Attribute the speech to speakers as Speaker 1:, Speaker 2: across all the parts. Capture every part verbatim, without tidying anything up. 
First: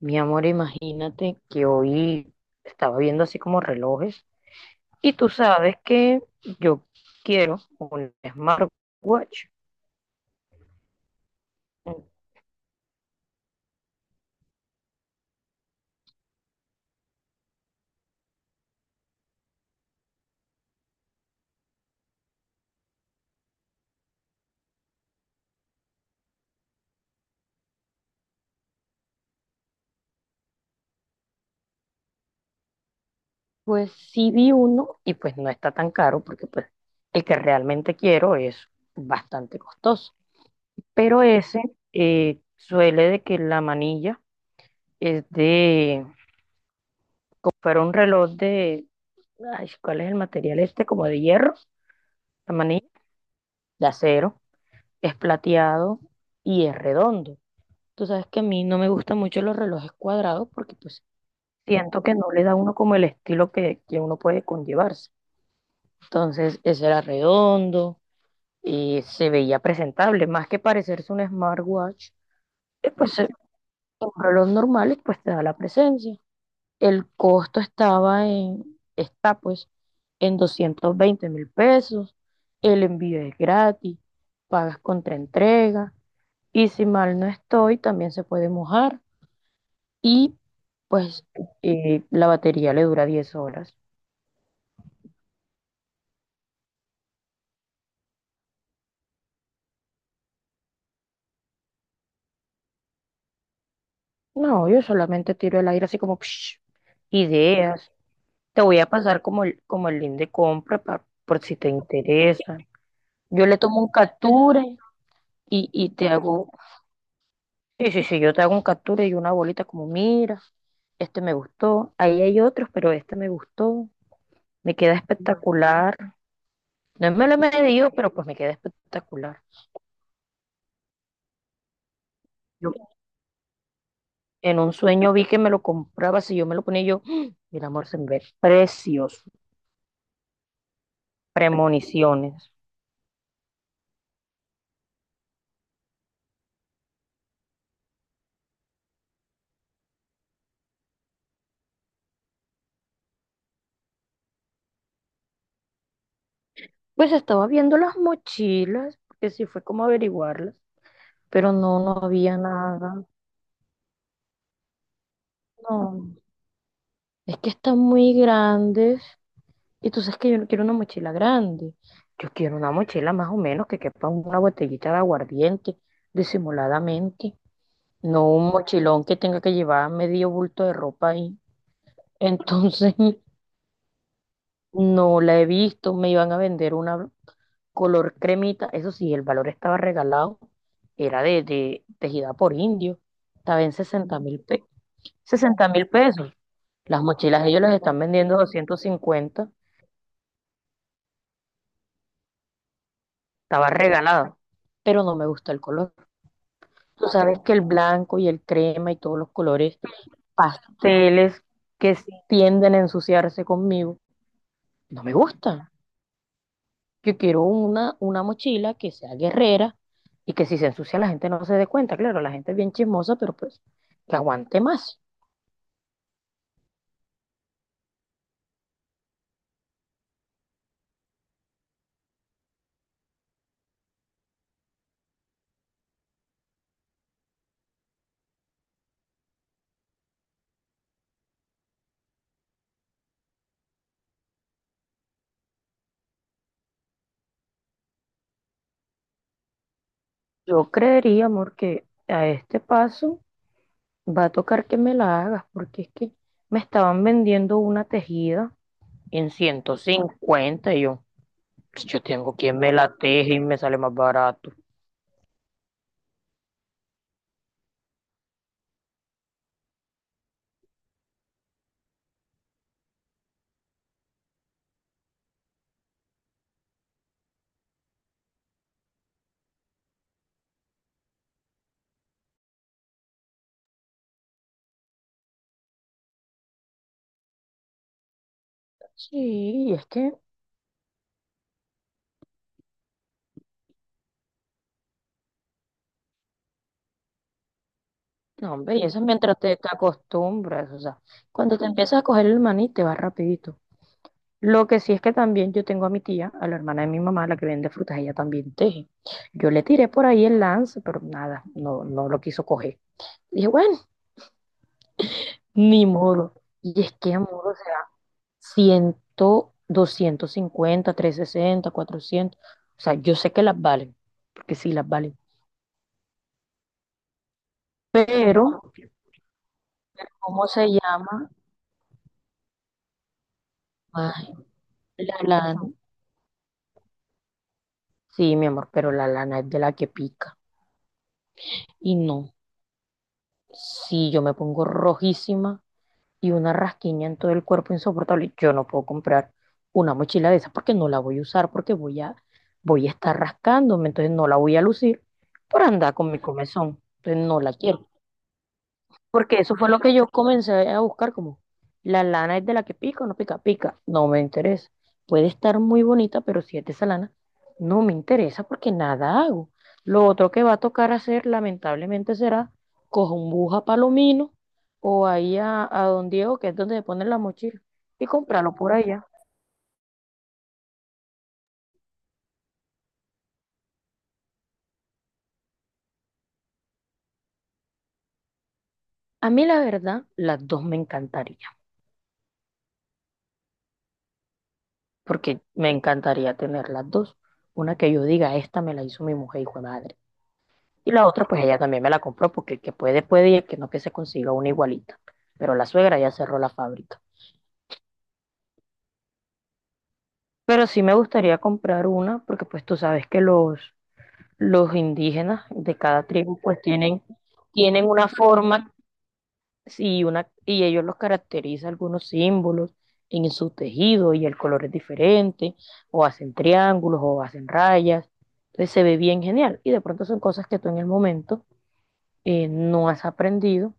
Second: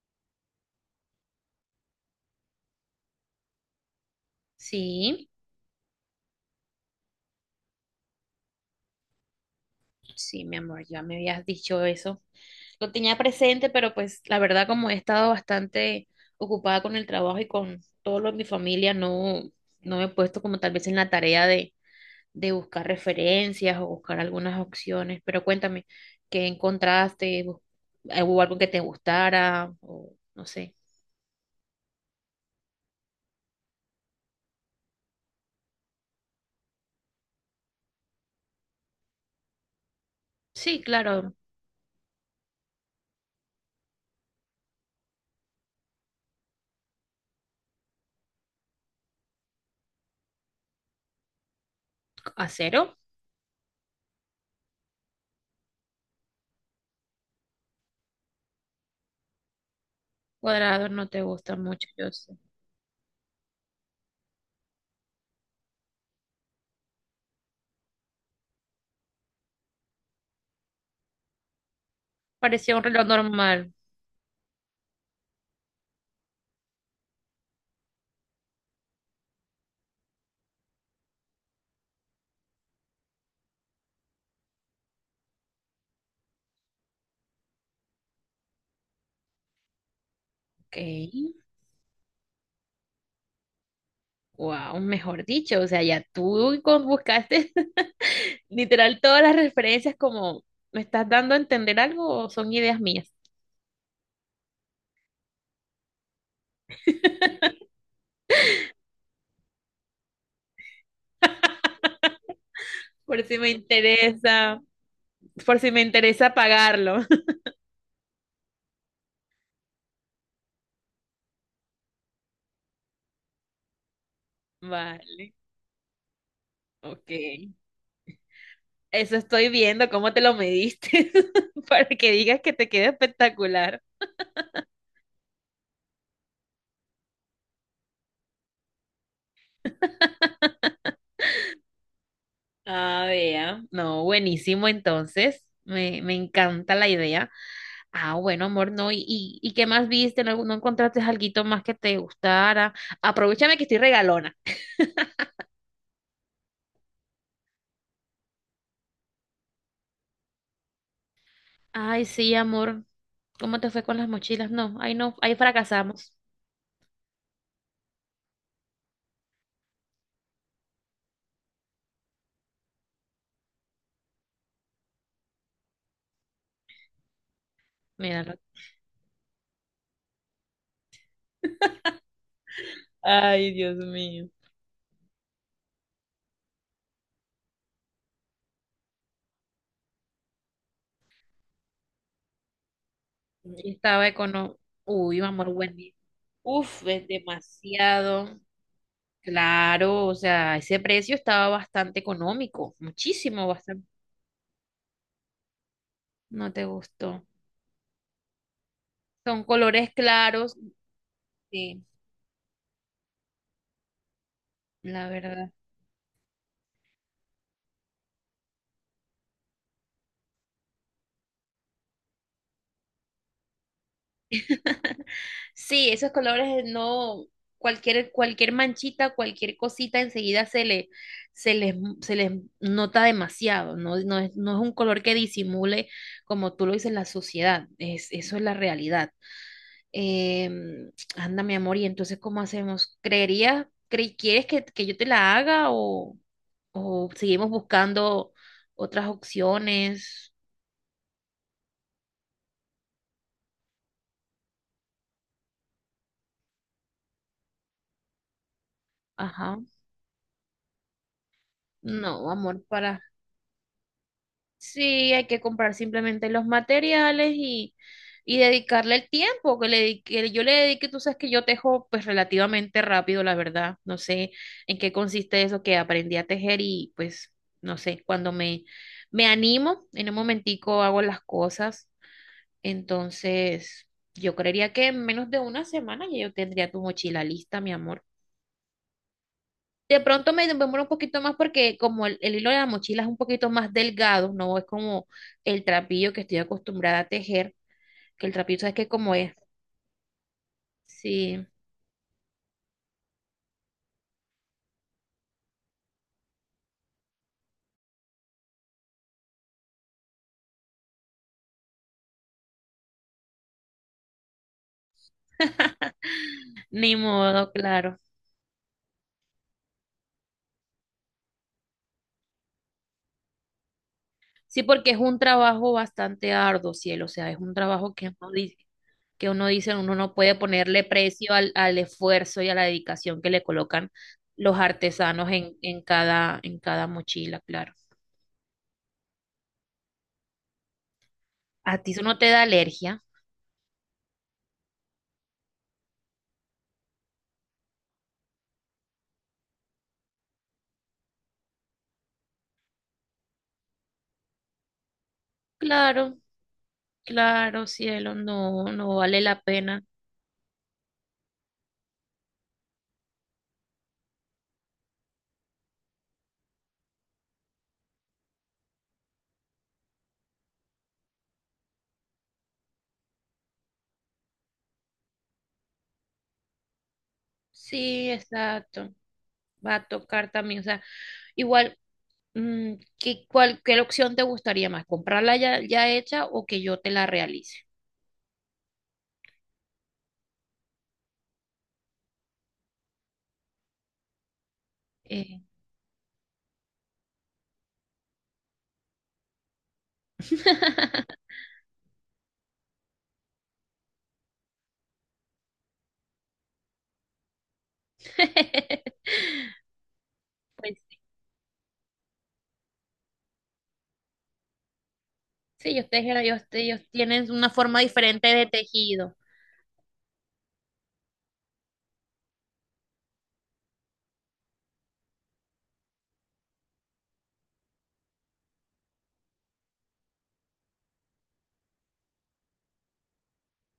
Speaker 1: Mi amor, imagínate que hoy estaba viendo así como relojes, y
Speaker 2: Sí,
Speaker 1: tú sabes que yo quiero un smartwatch.
Speaker 2: sí, mi amor, ya me habías dicho eso. Lo tenía presente, pero pues la verdad como he estado bastante ocupada con el trabajo y con todo lo de mi familia, no, no me he puesto como tal vez en la tarea de, de buscar referencias o buscar algunas opciones. Pero cuéntame, ¿qué encontraste? ¿Bus- ¿Hubo algo que te gustara? O no sé.
Speaker 1: Pues sí vi uno y pues no está tan caro porque pues el que realmente quiero es bastante costoso.
Speaker 2: Sí,
Speaker 1: Pero
Speaker 2: claro,
Speaker 1: ese eh, suele de que la manilla es de, fuera un reloj de, ay, ¿cuál es el material este? Como de hierro, la manilla
Speaker 2: acero
Speaker 1: de acero, es plateado y es redondo. Tú sabes que a mí no me gustan mucho los relojes cuadrados porque
Speaker 2: cuadrado
Speaker 1: pues
Speaker 2: no te gusta mucho,
Speaker 1: siento
Speaker 2: yo
Speaker 1: que no
Speaker 2: sé.
Speaker 1: le da a uno como el estilo que, que uno puede conllevarse. Entonces, ese era redondo y se veía presentable, más que parecerse un smartwatch,
Speaker 2: Parecía un
Speaker 1: eh,
Speaker 2: reloj
Speaker 1: pues eh,
Speaker 2: normal.
Speaker 1: un reloj normal y pues te da la presencia. El costo estaba en, está pues en doscientos veinte mil pesos, el envío es gratis, pagas contra entrega y si mal no estoy, también se puede mojar. Y
Speaker 2: Ok.
Speaker 1: pues eh, la batería le dura diez horas.
Speaker 2: Wow, mejor dicho, o sea, ya tú con- buscaste literal todas las referencias como, ¿me estás dando a entender algo o son ideas mías?
Speaker 1: No, yo solamente tiro el aire así como psh, ideas. Te voy a pasar como el, como el link de compra pa- por si te interesa.
Speaker 2: Por si
Speaker 1: Yo
Speaker 2: me
Speaker 1: le tomo un captura
Speaker 2: interesa, por
Speaker 1: y,
Speaker 2: si me
Speaker 1: y te
Speaker 2: interesa
Speaker 1: hago,
Speaker 2: pagarlo.
Speaker 1: sí, sí, sí, yo te hago un captura y una bolita como, mira, este me gustó, ahí hay otros, pero este me gustó, me queda
Speaker 2: Vale,
Speaker 1: espectacular.
Speaker 2: ok.
Speaker 1: No me lo he medido, pero pues me queda
Speaker 2: Eso
Speaker 1: espectacular.
Speaker 2: estoy viendo, cómo te lo mediste para que digas que te
Speaker 1: Yo
Speaker 2: queda espectacular.
Speaker 1: En un sueño vi que me lo compraba, si yo me lo ponía yo, ¡ah! El amor, se me ve precioso, premoniciones.
Speaker 2: Ah, vea. No, buenísimo entonces. Me, me encanta la idea. Ah, bueno, amor, no. ¿Y, y, y qué más viste? ¿No, no encontraste alguito más que te gustara? Aprovechame que estoy regalona.
Speaker 1: Pues estaba viendo las mochilas, porque sí fue como averiguarlas, pero no, no
Speaker 2: Ay, sí,
Speaker 1: había
Speaker 2: amor.
Speaker 1: nada.
Speaker 2: ¿Cómo te fue con las mochilas? No, ahí no, ahí fracasamos.
Speaker 1: No, es que están muy grandes y tú sabes que yo no quiero una mochila grande. Yo quiero una mochila más o menos que quepa una botellita de aguardiente, disimuladamente. No
Speaker 2: Míralo.
Speaker 1: un mochilón que tenga que llevar medio bulto de ropa ahí. Entonces,
Speaker 2: Ay, Dios mío.
Speaker 1: no la he visto, me iban a vender una color cremita, eso sí, el valor estaba regalado, era de, de tejida por indio, estaba en
Speaker 2: Estaba
Speaker 1: sesenta mil
Speaker 2: económico.
Speaker 1: pe
Speaker 2: Uy, amor,
Speaker 1: sesenta mil
Speaker 2: buenísimo.
Speaker 1: pesos.
Speaker 2: Uf,
Speaker 1: Las
Speaker 2: es
Speaker 1: mochilas ellos las están vendiendo
Speaker 2: demasiado.
Speaker 1: doscientos cincuenta,
Speaker 2: Claro, o sea, ese precio estaba bastante económico. Muchísimo,
Speaker 1: estaba
Speaker 2: bastante.
Speaker 1: regalado, pero no me gusta el color.
Speaker 2: No te
Speaker 1: Tú
Speaker 2: gustó.
Speaker 1: sabes que el blanco y el crema y todos los
Speaker 2: Son
Speaker 1: colores
Speaker 2: colores claros,
Speaker 1: pasteles
Speaker 2: sí,
Speaker 1: que s- tienden a ensuciarse conmigo, no
Speaker 2: la
Speaker 1: me
Speaker 2: verdad.
Speaker 1: gustan. Yo quiero una, una mochila que sea guerrera y que si se ensucia la gente no se dé cuenta. Claro, la gente es bien chismosa, pero pues que aguante más.
Speaker 2: Sí, esos colores no, cualquier, cualquier manchita, cualquier cosita enseguida se le, se les, se les nota demasiado. No, no es, no es un color que disimule, como tú lo dices, la sociedad. Es, eso es la realidad. Em, anda, mi amor, y entonces, ¿cómo hacemos? ¿Creerías, cre- quieres que, que yo te la haga o, o seguimos buscando otras opciones?
Speaker 1: Yo creería, amor, que a este paso va a tocar que me la hagas, porque es que me estaban vendiendo una tejida en
Speaker 2: Ajá.
Speaker 1: ciento cincuenta y yo, pues, yo
Speaker 2: No,
Speaker 1: tengo quien
Speaker 2: amor,
Speaker 1: me la
Speaker 2: para.
Speaker 1: teje y me sale más barato.
Speaker 2: Sí, hay que comprar simplemente los materiales y, y dedicarle el tiempo que le dedique- que yo le dedique. Tú sabes que yo tejo pues relativamente rápido, la verdad. No sé en qué consiste eso que aprendí a tejer y pues no sé, cuando me, me animo, en un momentico hago las cosas. Entonces, yo creería que en menos de una semana ya yo tendría tu mochila lista, mi amor.
Speaker 1: Sí, y es
Speaker 2: De
Speaker 1: que,
Speaker 2: pronto me demoro un poquito más porque como el, el hilo de la mochila es un poquito más delgado, no es como el trapillo que estoy acostumbrada a tejer, que el
Speaker 1: no,
Speaker 2: trapillo, ¿sabes
Speaker 1: hombre, y
Speaker 2: qué?
Speaker 1: eso es
Speaker 2: Como es.
Speaker 1: mientras te, te acostumbras, o sea,
Speaker 2: Sí,
Speaker 1: cuando te empiezas a coger el maní te va rapidito. Lo que sí es que también yo tengo a mi tía, a la hermana de mi mamá, la que vende frutas, ella también teje. Yo le tiré por ahí el lance, pero nada, no, no lo quiso coger. Dije, bueno, ni modo. Y es
Speaker 2: ni
Speaker 1: que, amor,
Speaker 2: modo,
Speaker 1: o sea,
Speaker 2: claro.
Speaker 1: cien, doscientos cincuenta, trescientos sesenta, cuatrocientos. O sea, yo sé que las valen, porque
Speaker 2: Sí,
Speaker 1: sí las
Speaker 2: porque es
Speaker 1: valen.
Speaker 2: un trabajo bastante arduo, cielo, o sea, es un trabajo que uno
Speaker 1: Pero,
Speaker 2: dice, que uno dice, uno no puede
Speaker 1: ¿cómo se
Speaker 2: ponerle
Speaker 1: llama?
Speaker 2: precio al, al esfuerzo y a la dedicación que le colocan
Speaker 1: Ay,
Speaker 2: los
Speaker 1: la
Speaker 2: artesanos en,
Speaker 1: lana.
Speaker 2: en cada, en cada mochila, claro.
Speaker 1: Sí, mi amor, pero la lana es de la que pica.
Speaker 2: ¿A ti
Speaker 1: Y
Speaker 2: eso no te
Speaker 1: no,
Speaker 2: da alergia?
Speaker 1: si yo me pongo rojísima y una rasquiña en todo el cuerpo insoportable. Yo no puedo comprar una mochila de esas porque no la voy a usar, porque voy a, voy a estar rascándome, entonces no la voy a lucir por andar con
Speaker 2: Claro.
Speaker 1: mi comezón. Entonces no la
Speaker 2: Claro,
Speaker 1: quiero.
Speaker 2: cielo, no, no vale
Speaker 1: Porque
Speaker 2: la
Speaker 1: eso fue lo
Speaker 2: pena.
Speaker 1: que yo comencé a buscar, como la lana es de la que pica o no pica, pica, no me interesa. Puede estar muy bonita, pero si es de esa lana, no me interesa porque nada hago. Lo otro que va a tocar hacer, lamentablemente, será cojo un bus a Palomino o ahí a, a Don Diego, que es donde se ponen las mochilas, y
Speaker 2: Sí,
Speaker 1: comprarlo por
Speaker 2: exacto.
Speaker 1: allá.
Speaker 2: Va a tocar también, o sea, igual, mm, ¿qué, cuál, qué opción te gustaría más? ¿Comprarla ya, ya hecha o que yo te la realice?
Speaker 1: A mí, la verdad, las dos me encantaría,
Speaker 2: Eh.
Speaker 1: porque me encantaría tener las dos. Una que yo diga, esta me la hizo mi mujer, hijo de madre. Y la otra, pues ella también me la compró porque el que puede, puede y el que no, que se consiga una igualita. Pero la suegra ya cerró la fábrica. Pero
Speaker 2: Pues
Speaker 1: sí me
Speaker 2: sí,
Speaker 1: gustaría comprar una porque pues tú sabes que los, los indígenas
Speaker 2: sí,
Speaker 1: de
Speaker 2: ellos
Speaker 1: cada
Speaker 2: tejen,
Speaker 1: tribu
Speaker 2: ellos,
Speaker 1: pues
Speaker 2: ellos
Speaker 1: tienen,
Speaker 2: tienen una forma
Speaker 1: tienen una
Speaker 2: diferente de
Speaker 1: forma
Speaker 2: tejido.
Speaker 1: y, una, y ellos los caracteriza algunos símbolos en su tejido y el color es diferente, o hacen triángulos o hacen rayas. Entonces se ve bien genial y de pronto son cosas que tú en el momento eh, no has aprendido.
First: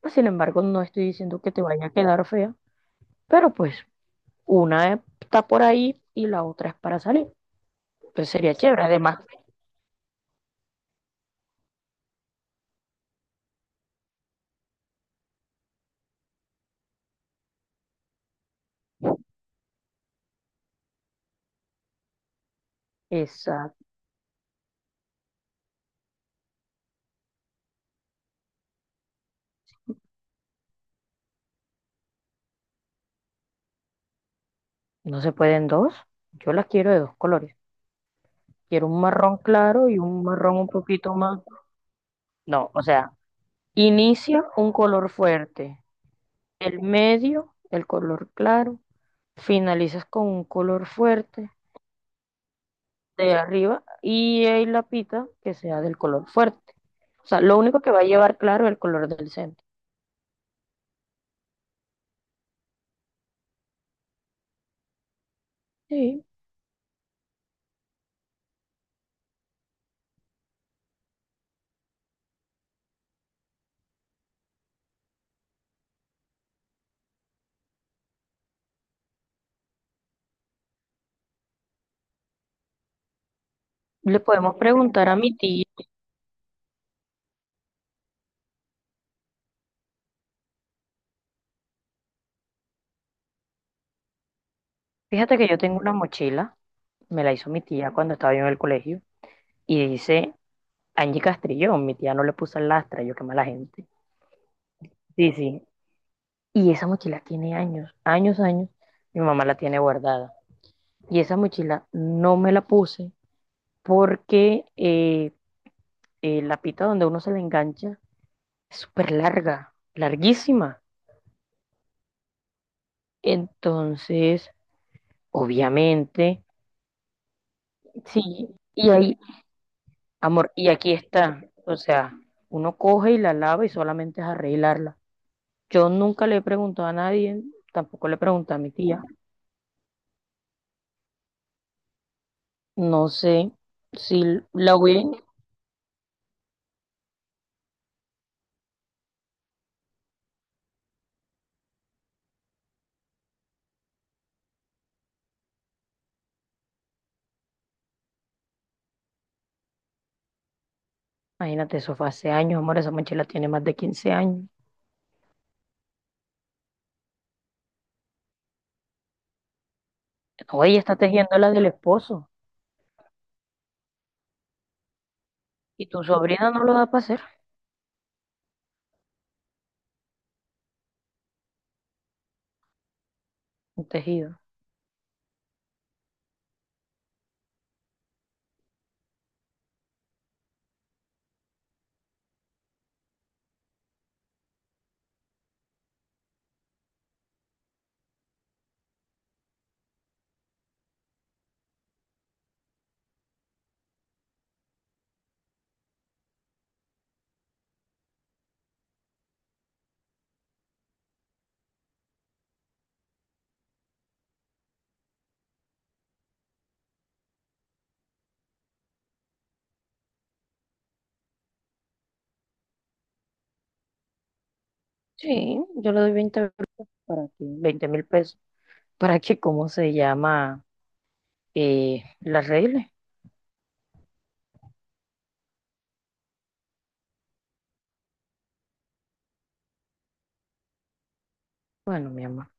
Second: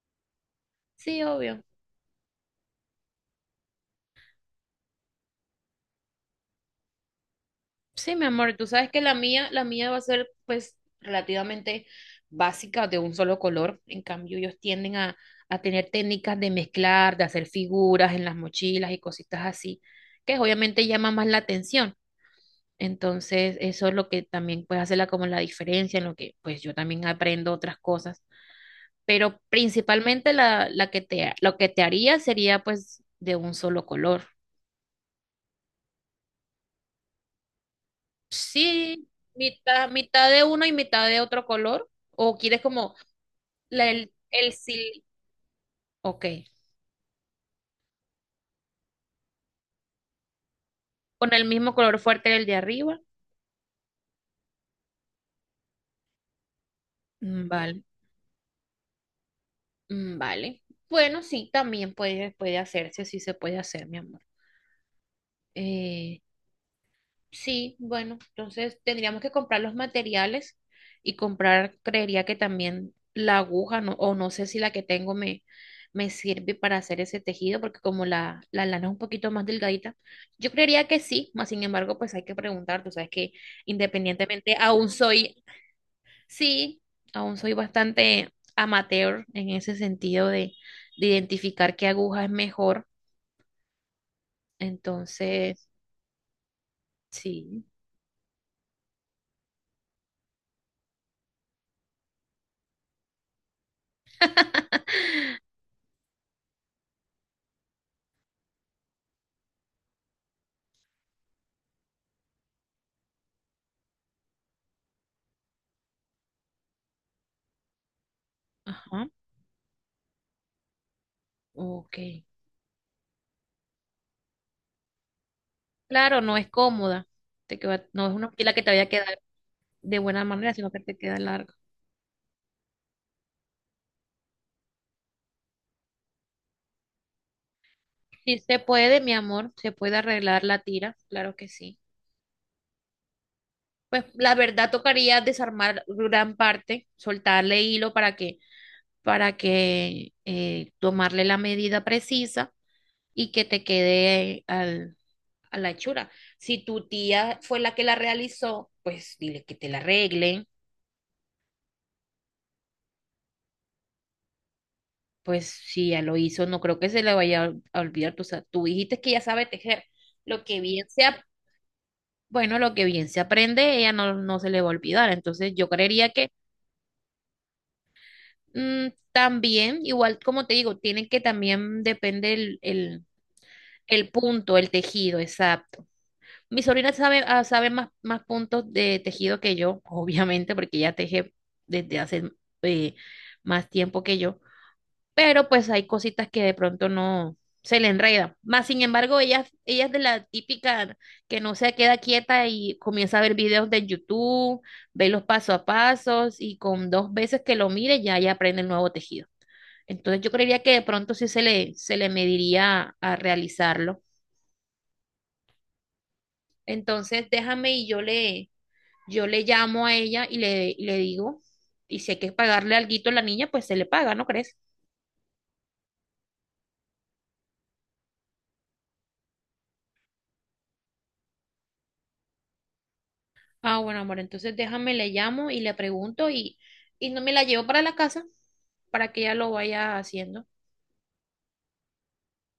Speaker 1: Pues, sin embargo, no estoy
Speaker 2: Sí,
Speaker 1: diciendo que
Speaker 2: obvio.
Speaker 1: te vaya a quedar fea, pero pues una está por ahí y la otra es para salir.
Speaker 2: Sí, mi
Speaker 1: Pues
Speaker 2: amor,
Speaker 1: sería
Speaker 2: tú
Speaker 1: chévere.
Speaker 2: sabes que la
Speaker 1: Además,
Speaker 2: mía, la mía va a ser pues relativamente básica de un solo color. En cambio, ellos tienden a, a tener técnicas de mezclar, de hacer figuras en las mochilas y cositas así, que obviamente llama más la atención. Entonces,
Speaker 1: esa
Speaker 2: eso es lo que también puede hacerla como la diferencia, en lo que pues yo también aprendo otras cosas. Pero principalmente la, la que te, lo que te haría sería pues de un solo color.
Speaker 1: no se pueden dos. Yo las quiero de dos colores. Quiero un
Speaker 2: Sí,
Speaker 1: marrón
Speaker 2: mitad,
Speaker 1: claro y un
Speaker 2: mitad de
Speaker 1: marrón
Speaker 2: uno
Speaker 1: un
Speaker 2: y mitad
Speaker 1: poquito
Speaker 2: de
Speaker 1: más.
Speaker 2: otro color. ¿O quieres
Speaker 1: No, o
Speaker 2: como
Speaker 1: sea,
Speaker 2: la- el,
Speaker 1: inicia
Speaker 2: el
Speaker 1: un
Speaker 2: sil-
Speaker 1: color fuerte,
Speaker 2: Ok.
Speaker 1: el medio, el color claro, finalizas con un color
Speaker 2: Con el
Speaker 1: fuerte
Speaker 2: mismo color fuerte del de arriba.
Speaker 1: de arriba, y ahí la pita que sea del color fuerte. O sea,
Speaker 2: Mm,
Speaker 1: lo único
Speaker 2: vale.
Speaker 1: que va a llevar claro es el color del centro.
Speaker 2: Mm, vale. Bueno, sí, también puede, puede hacerse, sí se puede hacer, mi amor. Eh,
Speaker 1: Sí,
Speaker 2: Sí, bueno, entonces tendríamos que comprar los materiales y comprar, creería que también la aguja, no, o no sé si la que tengo me, me sirve para hacer ese tejido, porque como la, la lana es un poquito más delgadita, yo creería que sí, más sin embargo, pues hay que preguntar, tú sabes que
Speaker 1: le
Speaker 2: independientemente,
Speaker 1: podemos
Speaker 2: aún
Speaker 1: preguntar a
Speaker 2: soy,
Speaker 1: mi tía.
Speaker 2: sí, aún soy bastante amateur en ese sentido de, de identificar qué aguja es mejor,
Speaker 1: Fíjate que yo
Speaker 2: entonces,
Speaker 1: tengo una mochila, me la hizo mi
Speaker 2: sí,
Speaker 1: tía cuando estaba yo en el colegio, y dice Angie Castrillón, mi tía no le puso el Lastra, yo qué mala gente. Sí, sí. Y esa mochila tiene años, años, años, mi mamá la tiene guardada. Y esa mochila no me la puse porque eh, eh, la pita donde uno se le engancha es
Speaker 2: ajá,
Speaker 1: súper larga, larguísima.
Speaker 2: ok.
Speaker 1: Entonces,
Speaker 2: Claro, no
Speaker 1: obviamente,
Speaker 2: es cómoda, te queda- no es una
Speaker 1: sí.
Speaker 2: pila que te vaya a
Speaker 1: Y ahí,
Speaker 2: quedar de buena
Speaker 1: amor,
Speaker 2: manera,
Speaker 1: y
Speaker 2: sino que
Speaker 1: aquí
Speaker 2: te queda
Speaker 1: está,
Speaker 2: larga.
Speaker 1: o sea, uno coge y la lava y solamente es arreglarla. Yo nunca le he preguntado a nadie, tampoco le
Speaker 2: Sí
Speaker 1: pregunté a
Speaker 2: se
Speaker 1: mi
Speaker 2: puede,
Speaker 1: tía.
Speaker 2: mi amor, se puede arreglar la tira, claro que sí.
Speaker 1: No sé
Speaker 2: Pues
Speaker 1: si
Speaker 2: la verdad
Speaker 1: la hubieran,
Speaker 2: tocaría desarmar gran parte, soltarle hilo para que, para que eh, tomarle la medida precisa y que te quede al- a la hechura. Si tu tía fue la que la realizó, pues dile que te la arregle.
Speaker 1: imagínate, eso fue hace años, amor, esa mochila tiene más de quince años.
Speaker 2: Pues si ya lo hizo, no creo que se le vaya a a olvidar. Tú, sa- tú dijiste que ya sabe tejer. Lo que
Speaker 1: No, ella
Speaker 2: bien
Speaker 1: está
Speaker 2: se, ap-
Speaker 1: tejiendo la del esposo
Speaker 2: bueno, lo que bien se aprende, ella no, no se le va a olvidar. Entonces yo
Speaker 1: y tu
Speaker 2: creería que
Speaker 1: sobrina no lo da para hacer
Speaker 2: mm, también, igual como te digo, tiene que también depende el, el,
Speaker 1: un
Speaker 2: el
Speaker 1: tejido.
Speaker 2: punto, el tejido, exacto. Mi sobrina sabe, ah, sabe más, más puntos de tejido que yo, obviamente, porque ella teje desde hace eh, más tiempo que yo. Pero pues hay cositas que de pronto no se le enredan. Más sin embargo, ella, ella es de la típica que no se queda quieta y comienza a ver videos de YouTube, ve los paso a pasos y con dos veces que lo mire ya, ya aprende el nuevo tejido. Entonces yo creería que de pronto sí se le, se le mediría a realizarlo. Entonces déjame y yo le, yo le llamo a ella y le, y le digo, y si hay que pagarle alguito a la niña, pues se le paga, ¿no crees?
Speaker 1: Sí, yo le doy veinte euros para que, veinte mil pesos para que, ¿cómo se llama? Eh, la arregle.
Speaker 2: Ah, bueno, amor, entonces déjame, le llamo y le pregunto y, y no me la llevo para la casa para que ella lo vaya haciendo.
Speaker 1: Bueno, mi amor.